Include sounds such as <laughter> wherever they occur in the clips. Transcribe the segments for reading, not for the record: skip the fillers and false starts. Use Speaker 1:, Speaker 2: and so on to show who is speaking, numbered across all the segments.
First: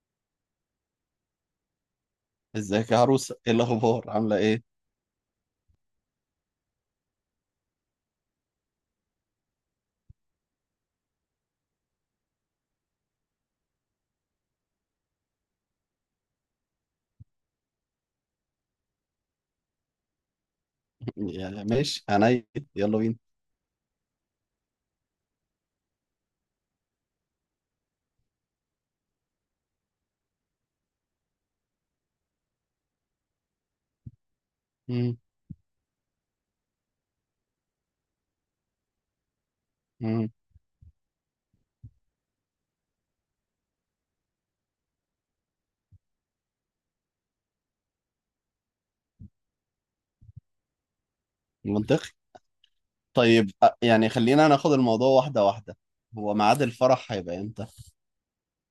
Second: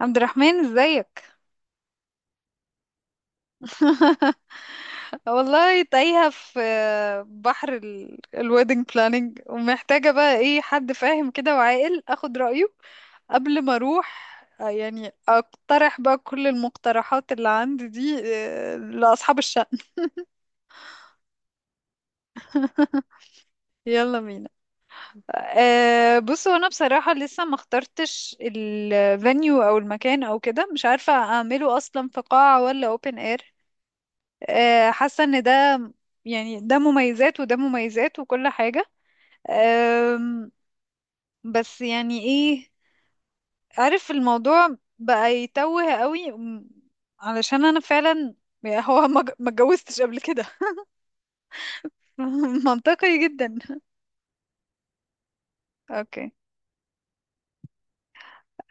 Speaker 1: عبد الرحمن، ازيك؟
Speaker 2: ازيك يا عروسه، ايه الاخبار؟
Speaker 1: <laughs>
Speaker 2: عامله ايه؟
Speaker 1: والله تايهة في بحر الويدنج بلاننج ومحتاجة بقى ايه حد فاهم كده وعاقل اخد رأيه قبل ما اروح. يعني اقترح بقى كل المقترحات اللي عندي دي لأصحاب الشأن.
Speaker 2: <laughs> يعني ماشي عينيا. يلا بينا.
Speaker 1: <laughs> يلا بينا. بصوا، انا بصراحة لسه ما اخترتش الفانيو او المكان او كده، مش عارفة اعمله اصلا في قاعة ولا open air.
Speaker 2: مم.
Speaker 1: حاسة ان ده يعني ده مميزات وده مميزات وكل حاجة.
Speaker 2: مم.
Speaker 1: آم، بس يعني ايه، عارف الموضوع بقى يتوه قوي علشان انا فعلا يعني هو ما اتجوزتش قبل كده.
Speaker 2: منطقي.
Speaker 1: <laughs> منطقي
Speaker 2: طيب
Speaker 1: جدا.
Speaker 2: يعني خلينا ناخد الموضوع واحده واحده.
Speaker 1: اوكي.
Speaker 2: هو ميعاد الفرح هيبقى امتى؟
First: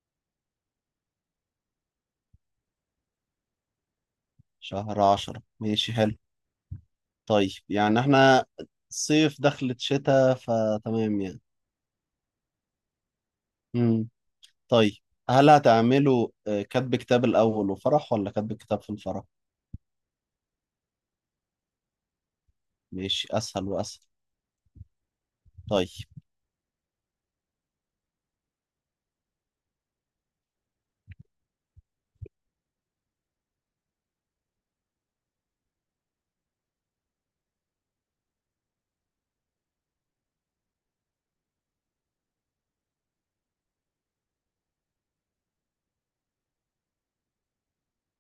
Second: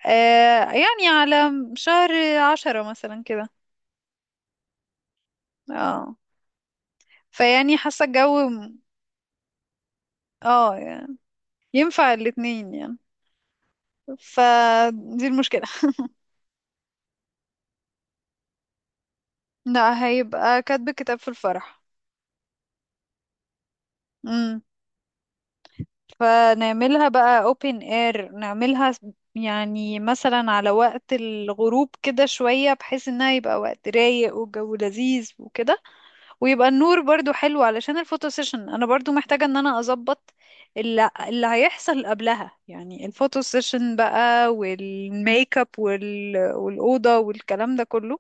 Speaker 1: يعني على شهر عشرة مثلا كده.
Speaker 2: شهر عشرة ماشي حلو.
Speaker 1: اه.
Speaker 2: طيب
Speaker 1: فيعني
Speaker 2: يعني
Speaker 1: حاسة
Speaker 2: احنا
Speaker 1: الجو
Speaker 2: صيف دخلت شتاء
Speaker 1: اه يعني
Speaker 2: فتمام يعني.
Speaker 1: ينفع الاتنين يعني.
Speaker 2: مم. طيب،
Speaker 1: فدي
Speaker 2: هل
Speaker 1: المشكلة.
Speaker 2: هتعملوا كتب كتاب الاول وفرح، ولا كتب كتاب في الفرح؟
Speaker 1: لا، هيبقى كاتب كتاب في الفرح.
Speaker 2: ماشي، اسهل واسهل. طيب.
Speaker 1: فنعملها بقى open air، يعني مثلا على وقت الغروب كده شوية، بحيث انها يبقى وقت رايق والجو لذيذ وكده، ويبقى النور برضو حلو علشان الفوتو سيشن. انا برضو محتاجة ان انا اظبط اللي هيحصل قبلها، يعني الفوتو سيشن بقى والميك اب والأوضة والكلام ده كله.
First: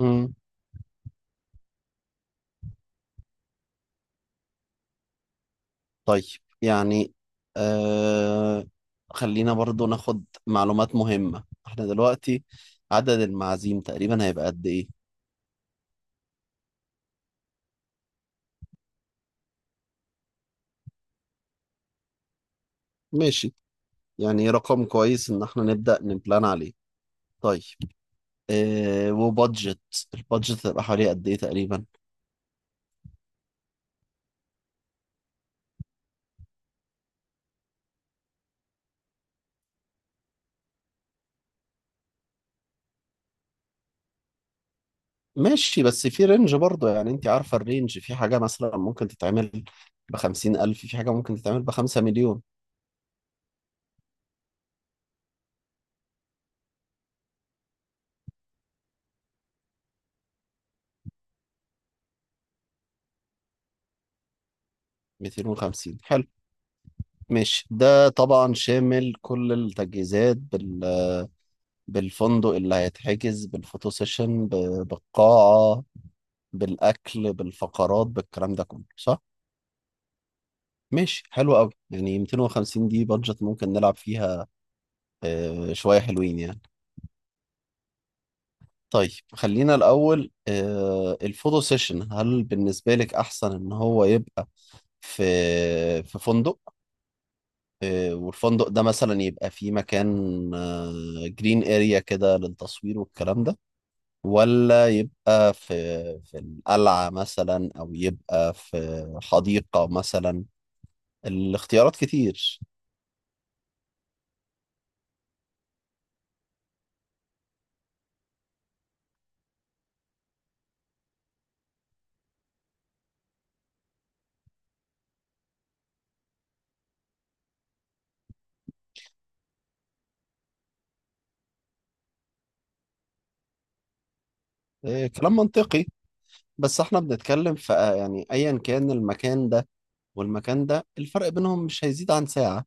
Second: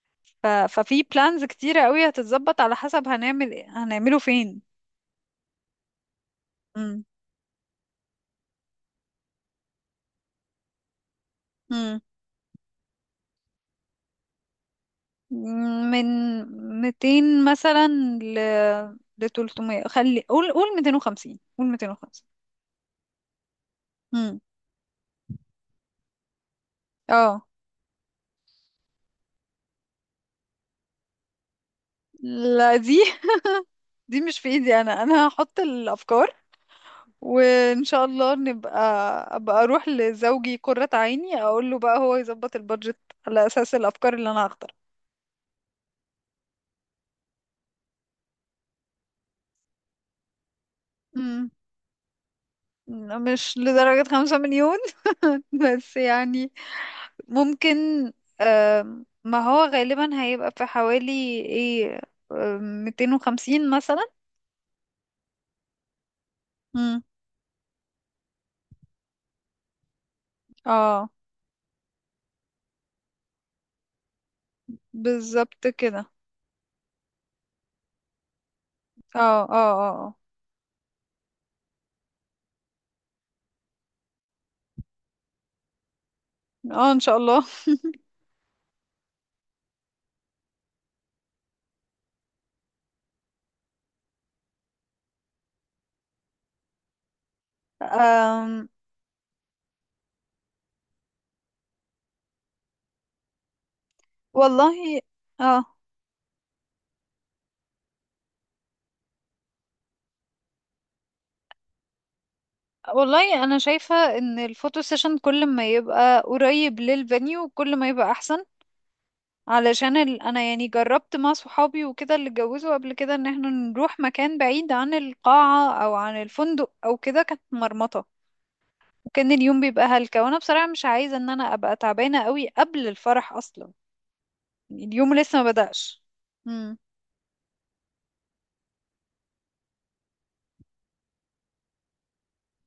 Speaker 2: مم.
Speaker 1: ففي بلانز كتيرة قوي هتتظبط على حسب هنعمله فين.
Speaker 2: طيب يعني آه، خلينا برضو ناخد معلومات مهمة احنا
Speaker 1: مم.
Speaker 2: دلوقتي. عدد المعازيم تقريبا هيبقى قد ايه؟
Speaker 1: من 200 مثلا ل ل 300، خلي قول 250، قول 250.
Speaker 2: ماشي،
Speaker 1: امم
Speaker 2: يعني رقم كويس ان احنا نبدأ نبلان عليه.
Speaker 1: اه،
Speaker 2: طيب، آه، وبادجت، البادجت هتبقى حوالي قد ايه تقريبا؟
Speaker 1: لا، دي مش في ايدي، انا هحط الافكار، وان شاء الله نبقى ابقى اروح لزوجي قرة عيني، اقول له بقى هو يظبط البادجت على اساس الافكار اللي انا هختارها.
Speaker 2: ماشي، بس في رينج برضو، يعني انت عارفة الرينج، في حاجة مثلا ممكن تتعمل بخمسين ألف، في حاجة ممكن
Speaker 1: امم
Speaker 2: تتعمل بخمسة مليون.
Speaker 1: مش لدرجة خمسة مليون، <laughs> بس يعني ممكن. ما هو غالبا هيبقى في حوالي ايه 250 مثلا.
Speaker 2: 250 حلو.
Speaker 1: مم.
Speaker 2: ماشي، ده طبعا شامل كل التجهيزات
Speaker 1: اه،
Speaker 2: بالفندق اللي هيتحجز، بالفوتو سيشن،
Speaker 1: بالظبط
Speaker 2: بالقاعة،
Speaker 1: كده.
Speaker 2: بالأكل، بالفقرات، بالكلام ده كله،
Speaker 1: اه،
Speaker 2: صح؟
Speaker 1: اه. اه،
Speaker 2: ماشي حلو قوي، يعني 250 دي بادجت ممكن نلعب فيها. آه، شوية حلوين يعني.
Speaker 1: اه. ان شاء الله.
Speaker 2: طيب خلينا الأول آه، الفوتو سيشن، هل بالنسبة لك أحسن إن هو يبقى في في فندق، آه،
Speaker 1: أم
Speaker 2: والفندق ده مثلا يبقى فيه مكان جرين اريا كده للتصوير والكلام ده، ولا
Speaker 1: والله
Speaker 2: يبقى في
Speaker 1: اه
Speaker 2: في القلعة مثلا، أو يبقى في حديقة مثلا؟ الاختيارات كتير.
Speaker 1: والله انا شايفة ان الفوتو سيشن كل ما يبقى قريب للفانيو كل ما يبقى احسن، علشان انا يعني جربت مع صحابي وكده، اللي اتجوزوا قبل كده ان احنا نروح مكان بعيد عن القاعة او عن الفندق او كده كانت مرمطة، وكان اليوم بيبقى هلكة، وانا بصراحة مش عايزة ان انا ابقى تعبانة قوي قبل الفرح اصلا، يعني
Speaker 2: إيه،
Speaker 1: اليوم
Speaker 2: كلام
Speaker 1: لسه ما
Speaker 2: منطقي.
Speaker 1: بدأش. امم
Speaker 2: بس احنا بنتكلم في آه، يعني أيا كان المكان ده والمكان ده، الفرق بينهم مش هيزيد عن ساعة،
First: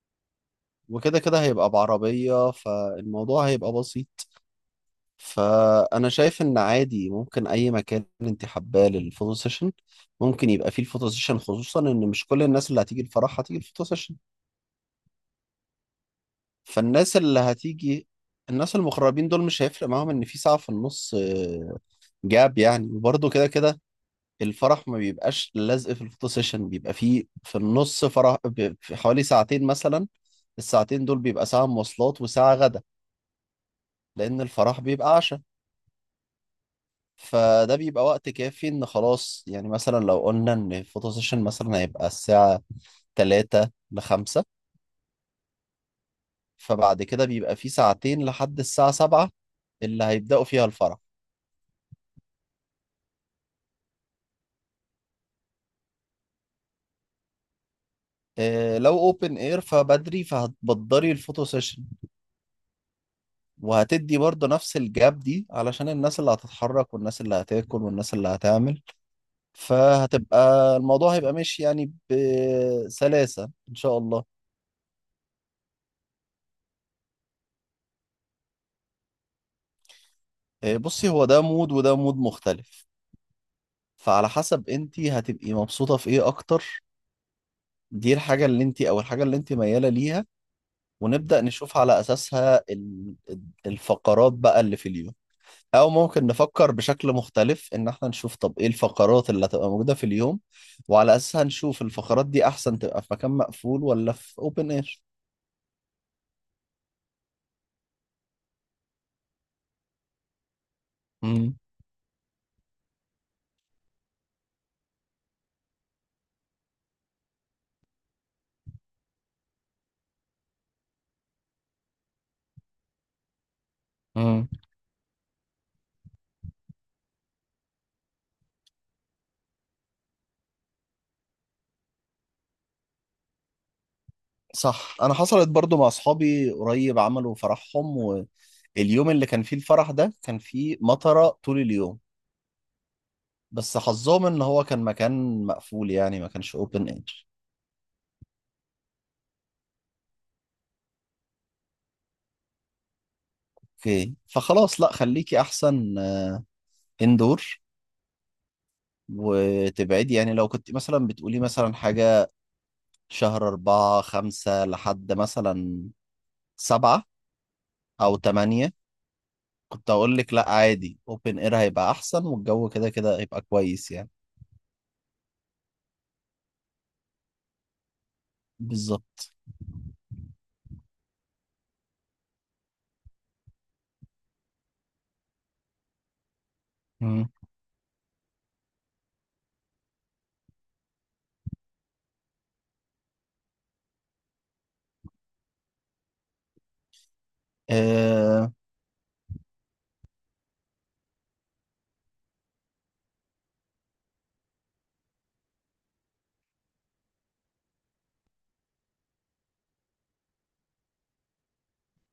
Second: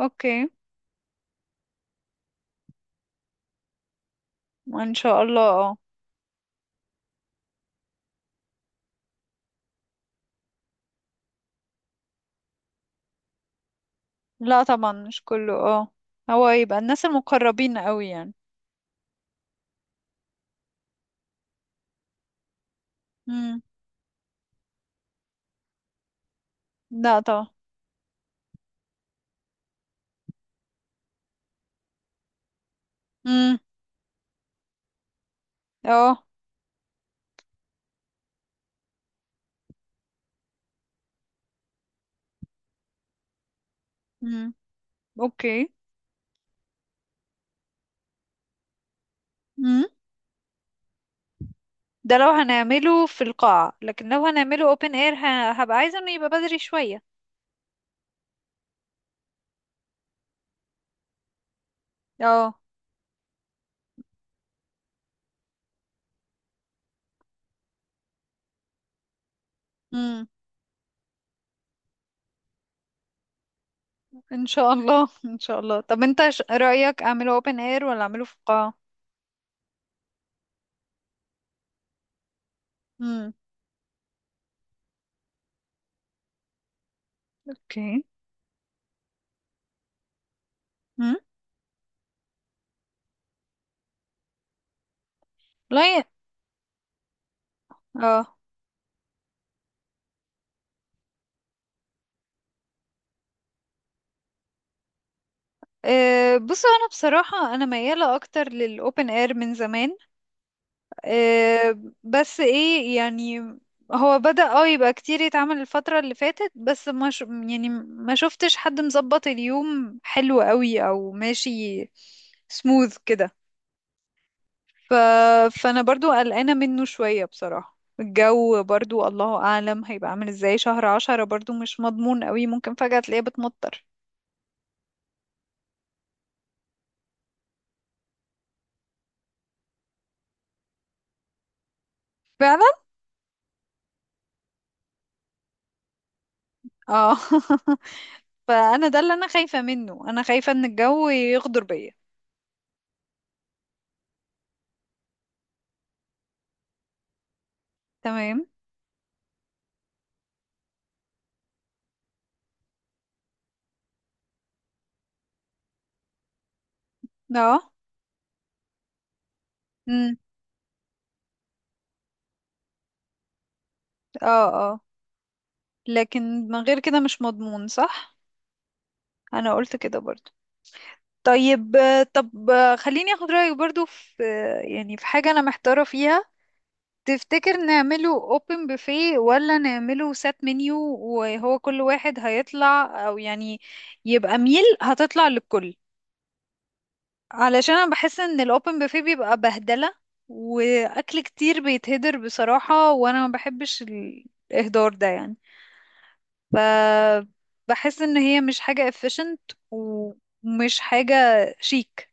Speaker 1: اوكي.
Speaker 2: وكده كده هيبقى بعربية فالموضوع هيبقى بسيط.
Speaker 1: ان شاء الله، اه.
Speaker 2: فأنا شايف إن عادي ممكن أي مكان أنت حباه للفوتو سيشن ممكن يبقى فيه الفوتو سيشن، خصوصا إن مش كل الناس اللي هتيجي الفرح هتيجي الفوتو سيشن.
Speaker 1: لا طبعا مش كله، اه، هو يبقى الناس
Speaker 2: فالناس اللي
Speaker 1: المقربين
Speaker 2: هتيجي،
Speaker 1: قوي يعني.
Speaker 2: الناس المغربين دول مش هيفرق معاهم ان في ساعة في النص، آه، جاب يعني، وبرضه كده
Speaker 1: امم
Speaker 2: كده الفرح ما بيبقاش لازق في الفوتو سيشن، بيبقى
Speaker 1: لا
Speaker 2: فيه
Speaker 1: طبعا.
Speaker 2: في النص فرح في حوالي ساعتين مثلا. الساعتين دول بيبقى ساعة مواصلات وساعة غدا،
Speaker 1: امم
Speaker 2: لأن الفرح بيبقى عشاء.
Speaker 1: اه.
Speaker 2: فده بيبقى وقت كافي، ان خلاص يعني مثلا لو قلنا ان الفوتو سيشن مثلا هيبقى الساعة تلاتة لخمسة،
Speaker 1: امم اوكي.
Speaker 2: فبعد كده بيبقى فيه ساعتين لحد الساعة سبعة
Speaker 1: امم
Speaker 2: اللي هيبدأوا فيها الفرح.
Speaker 1: ده لو هنعمله في القاعة، لكن لو هنعمله open air هبقى عايزة انه يبقى بدري شوية.
Speaker 2: آه، لو اوبن اير فبدري، فهتبدري الفوتو سيشن،
Speaker 1: اه.
Speaker 2: وهتدي برضه نفس الجاب دي علشان الناس اللي هتتحرك والناس اللي هتاكل والناس اللي هتعمل.
Speaker 1: امم
Speaker 2: فهتبقى، الموضوع هيبقى ماشي يعني بسلاسة ان شاء الله.
Speaker 1: ان شاء الله. <laughs> ان شاء الله. طب انت رأيك اعمله open air ولا اعمله في القاعة؟
Speaker 2: آه، بصي، هو ده مود وده مود مختلف، فعلى حسب انت هتبقي مبسوطة في ايه اكتر.
Speaker 1: اوكي.
Speaker 2: دي الحاجة اللي انت، او الحاجة اللي انت ميالة ليها،
Speaker 1: مم؟
Speaker 2: ونبدأ نشوف على اساسها الفقرات بقى اللي في اليوم. او
Speaker 1: لا
Speaker 2: ممكن نفكر بشكل مختلف، ان احنا نشوف
Speaker 1: اه.
Speaker 2: طب ايه الفقرات اللي هتبقى موجودة في اليوم، وعلى اساسها نشوف الفقرات دي احسن تبقى في مكان مقفول ولا في اوبن اير.
Speaker 1: بصوا، انا بصراحة انا ميالة اكتر للاوبن اير من زمان.
Speaker 2: امم.
Speaker 1: بس ايه يعني هو بدأ يبقى كتير يتعمل الفترة اللي فاتت، بس ما ش... يعني ما شفتش حد مظبط اليوم حلو قوي او ماشي سموث كده.
Speaker 2: امم.
Speaker 1: ف... فانا برضو قلقانة منه شوية بصراحة. الجو برضو الله اعلم هيبقى عامل ازاي. شهر عشرة برضو مش مضمون قوي، ممكن فجأة تلاقيه بتمطر.
Speaker 2: صح، انا حصلت برضو مع اصحابي قريب، عملوا فرحهم واليوم اللي كان فيه الفرح ده كان فيه مطرة طول اليوم،
Speaker 1: فعلا.
Speaker 2: بس حظهم ان هو كان مكان مقفول، يعني ما كانش اوبن
Speaker 1: اه.
Speaker 2: اير.
Speaker 1: <laughs> فانا ده اللي انا خايفة منه، انا خايفة ان الجو يغدر بيا.
Speaker 2: اوكي، فخلاص لا خليكي احسن اندور
Speaker 1: تمام.
Speaker 2: وتبعدي. يعني لو كنت مثلا بتقولي مثلا حاجة شهر أربعة خمسة لحد مثلا سبعة
Speaker 1: اه.
Speaker 2: أو تمانية، كنت
Speaker 1: امم
Speaker 2: أقول لك لأ عادي، أوبن إير هيبقى أحسن والجو كده كده هيبقى كويس يعني.
Speaker 1: اه، اه، لكن من غير كده مش مضمون، صح.
Speaker 2: بالظبط.
Speaker 1: انا قلت كده برضو. طيب، آه، طب آه، خليني اخد رأيك برضو في يعني في حاجة انا محتارة فيها.
Speaker 2: مم.
Speaker 1: تفتكر نعمله open buffet ولا نعمله set menu، وهو كل واحد هيطلع او يعني يبقى ميل هتطلع للكل؟ علشان انا بحس ان
Speaker 2: أه،
Speaker 1: الاوبن بوفيه بيبقى بهدله، واكل كتير بيتهدر بصراحه، وانا ما بحبش الاهدار ده يعني. ف بحس ان هي مش حاجه efficient ومش حاجه شيك.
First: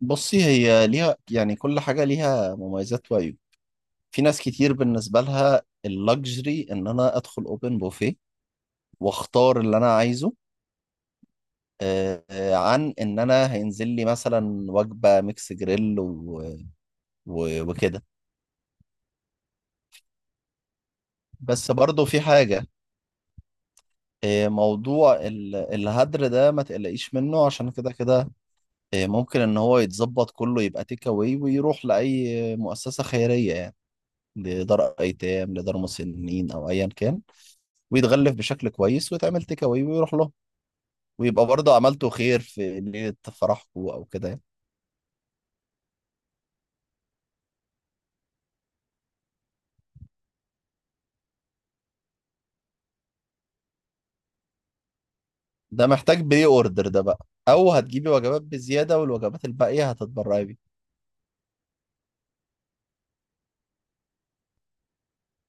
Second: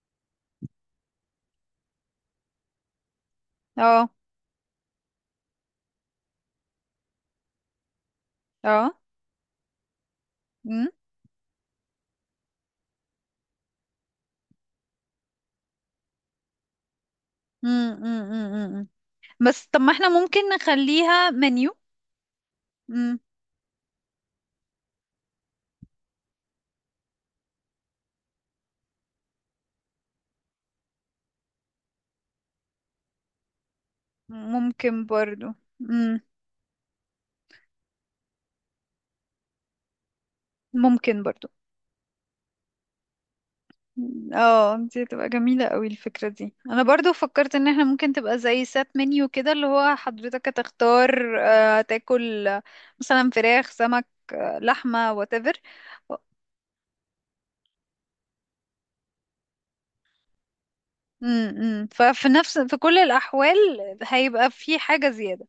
Speaker 2: بصي، هي ليها يعني، كل حاجة ليها مميزات وعيوب.
Speaker 1: اه،
Speaker 2: في ناس كتير بالنسبة لها اللكجري إن أنا أدخل أوبن بوفيه
Speaker 1: اه.
Speaker 2: وأختار اللي أنا عايزه،
Speaker 1: مم.
Speaker 2: أه آه، عن إن أنا هينزل لي مثلا وجبة ميكس جريل
Speaker 1: مم.
Speaker 2: وكده.
Speaker 1: مم. مم. مم. بس طب ما احنا ممكن نخليها
Speaker 2: بس
Speaker 1: منيو.
Speaker 2: برضه في حاجة،
Speaker 1: مم.
Speaker 2: إيه، موضوع الهدر ده ما تقلقيش منه، عشان كده كده إيه، ممكن ان هو يتظبط كله يبقى تيك اواي ويروح لاي مؤسسه خيريه يعني، لدار
Speaker 1: ممكن برضو.
Speaker 2: ايتام، لدار
Speaker 1: مم.
Speaker 2: مسنين، او ايا كان، ويتغلف بشكل كويس ويتعمل تيك اواي ويروح له،
Speaker 1: ممكن
Speaker 2: ويبقى
Speaker 1: برضو.
Speaker 2: برضه عملته خير في ليله فرحكم او كده يعني.
Speaker 1: اه، دي تبقى جميلة قوي الفكرة دي. انا برضو فكرت ان احنا ممكن تبقى زي سات منيو كده، اللي هو حضرتك هتختار تاكل، مثلا فراخ، سمك، لحمة، whatever.
Speaker 2: ده محتاج بري اوردر ده بقى، او هتجيبي وجبات بزياده والوجبات الباقيه هتتبرعي بيها.
Speaker 1: ففي نفس في كل الأحوال هيبقى في حاجة زيادة.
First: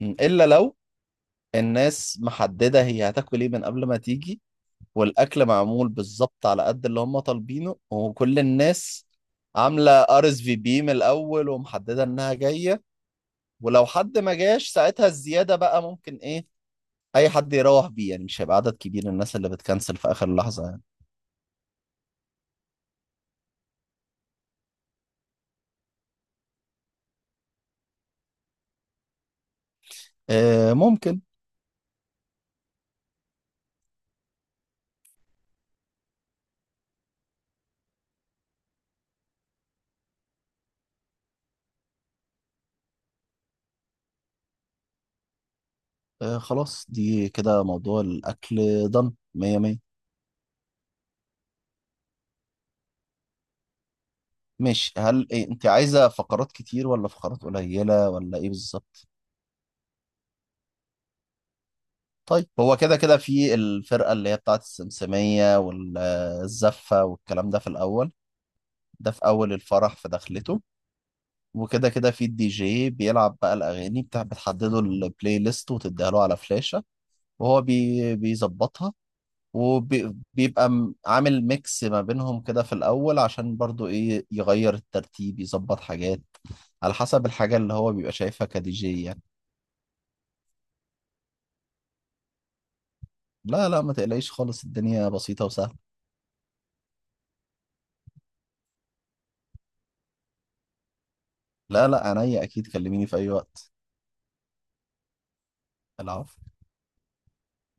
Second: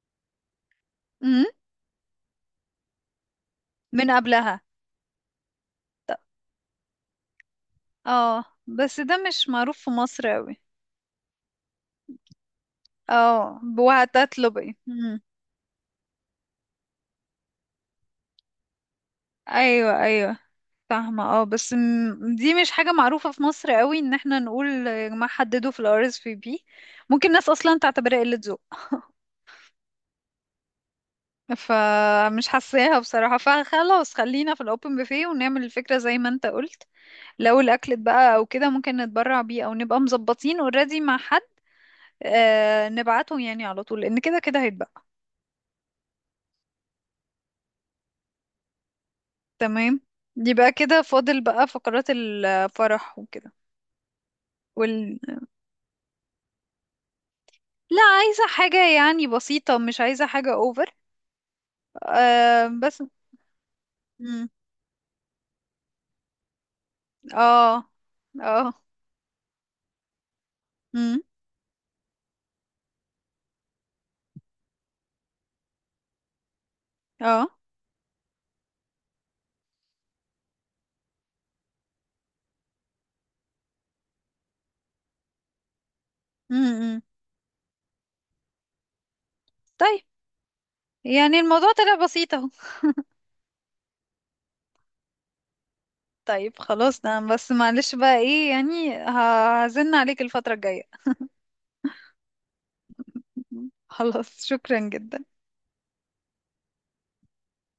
Speaker 2: م، الا لو
Speaker 1: امم
Speaker 2: الناس محدده هي هتاكل ايه من قبل ما
Speaker 1: من
Speaker 2: تيجي،
Speaker 1: قبلها.
Speaker 2: والاكل معمول بالظبط على قد اللي هم طالبينه، وكل
Speaker 1: اه، بس
Speaker 2: الناس
Speaker 1: ده مش معروف في
Speaker 2: عامله
Speaker 1: مصر
Speaker 2: ار اس في
Speaker 1: قوي.
Speaker 2: بي من الاول ومحدده انها جايه.
Speaker 1: اه،
Speaker 2: ولو حد ما
Speaker 1: وهتطلب
Speaker 2: جاش
Speaker 1: ايه.
Speaker 2: ساعتها
Speaker 1: مم.
Speaker 2: الزياده بقى ممكن ايه، اي حد يروح بيه يعني، مش هيبقى عدد كبير الناس اللي بتكنسل
Speaker 1: ايوه،
Speaker 2: في اخر
Speaker 1: ايوه،
Speaker 2: لحظه يعني.
Speaker 1: فاهمة، اه، بس دي مش حاجة معروفة في مصر قوي ان احنا نقول يا جماعة حددوا في الـ RSVP. ممكن ناس اصلا تعتبرها قلة ذوق.
Speaker 2: آه، ممكن.
Speaker 1: فمش حاساها بصراحة. فخلاص خلينا في الاوبن بوفيه ونعمل الفكرة زي ما انت قلت. لو الاكل اتبقى او كده ممكن نتبرع بيه او نبقى مظبطين اوريدي مع حد، نبعته يعني على طول، لان كده كده هيتبقى.
Speaker 2: آه، خلاص دي كده موضوع الاكل، ضن مية مية.
Speaker 1: تمام. يبقى كده فاضل بقى فقرات الفرح وكده.
Speaker 2: ماشي،
Speaker 1: وال...
Speaker 2: هل إيه، انت عايزه فقرات كتير ولا فقرات
Speaker 1: لا،
Speaker 2: قليله ولا
Speaker 1: عايزة
Speaker 2: ايه
Speaker 1: حاجة
Speaker 2: بالظبط؟
Speaker 1: يعني بسيطة، مش عايزة حاجة اوفر.
Speaker 2: طيب هو كده
Speaker 1: بس.
Speaker 2: كده في الفرقة اللي هي
Speaker 1: امم
Speaker 2: بتاعت السمسمية والزفة والكلام ده في
Speaker 1: اه،
Speaker 2: الأول،
Speaker 1: اه.
Speaker 2: ده في أول الفرح في دخلته،
Speaker 1: امم
Speaker 2: وكده كده في الدي جي بيلعب بقى الأغاني، بتاع بتحدده البلاي ليست وتديها له على فلاشة
Speaker 1: اه.
Speaker 2: وهو بي بيظبطها، وبيبقى عامل ميكس ما بينهم كده في الأول، عشان برضو إيه يغير الترتيب، يظبط حاجات على
Speaker 1: امم
Speaker 2: حسب الحاجة اللي هو بيبقى شايفها كدي جي يعني.
Speaker 1: طيب، يعني الموضوع طلع بسيط اهو.
Speaker 2: لا لا، ما تقلقيش خالص، الدنيا بسيطة وسهلة.
Speaker 1: طيب، خلاص، ده بس معلش بقى ايه يعني هزن عليك الفترة الجاية.
Speaker 2: لا لا عينيا، أكيد كلميني في أي
Speaker 1: <laughs>
Speaker 2: وقت.
Speaker 1: خلاص، شكرا جدا.
Speaker 2: العفو.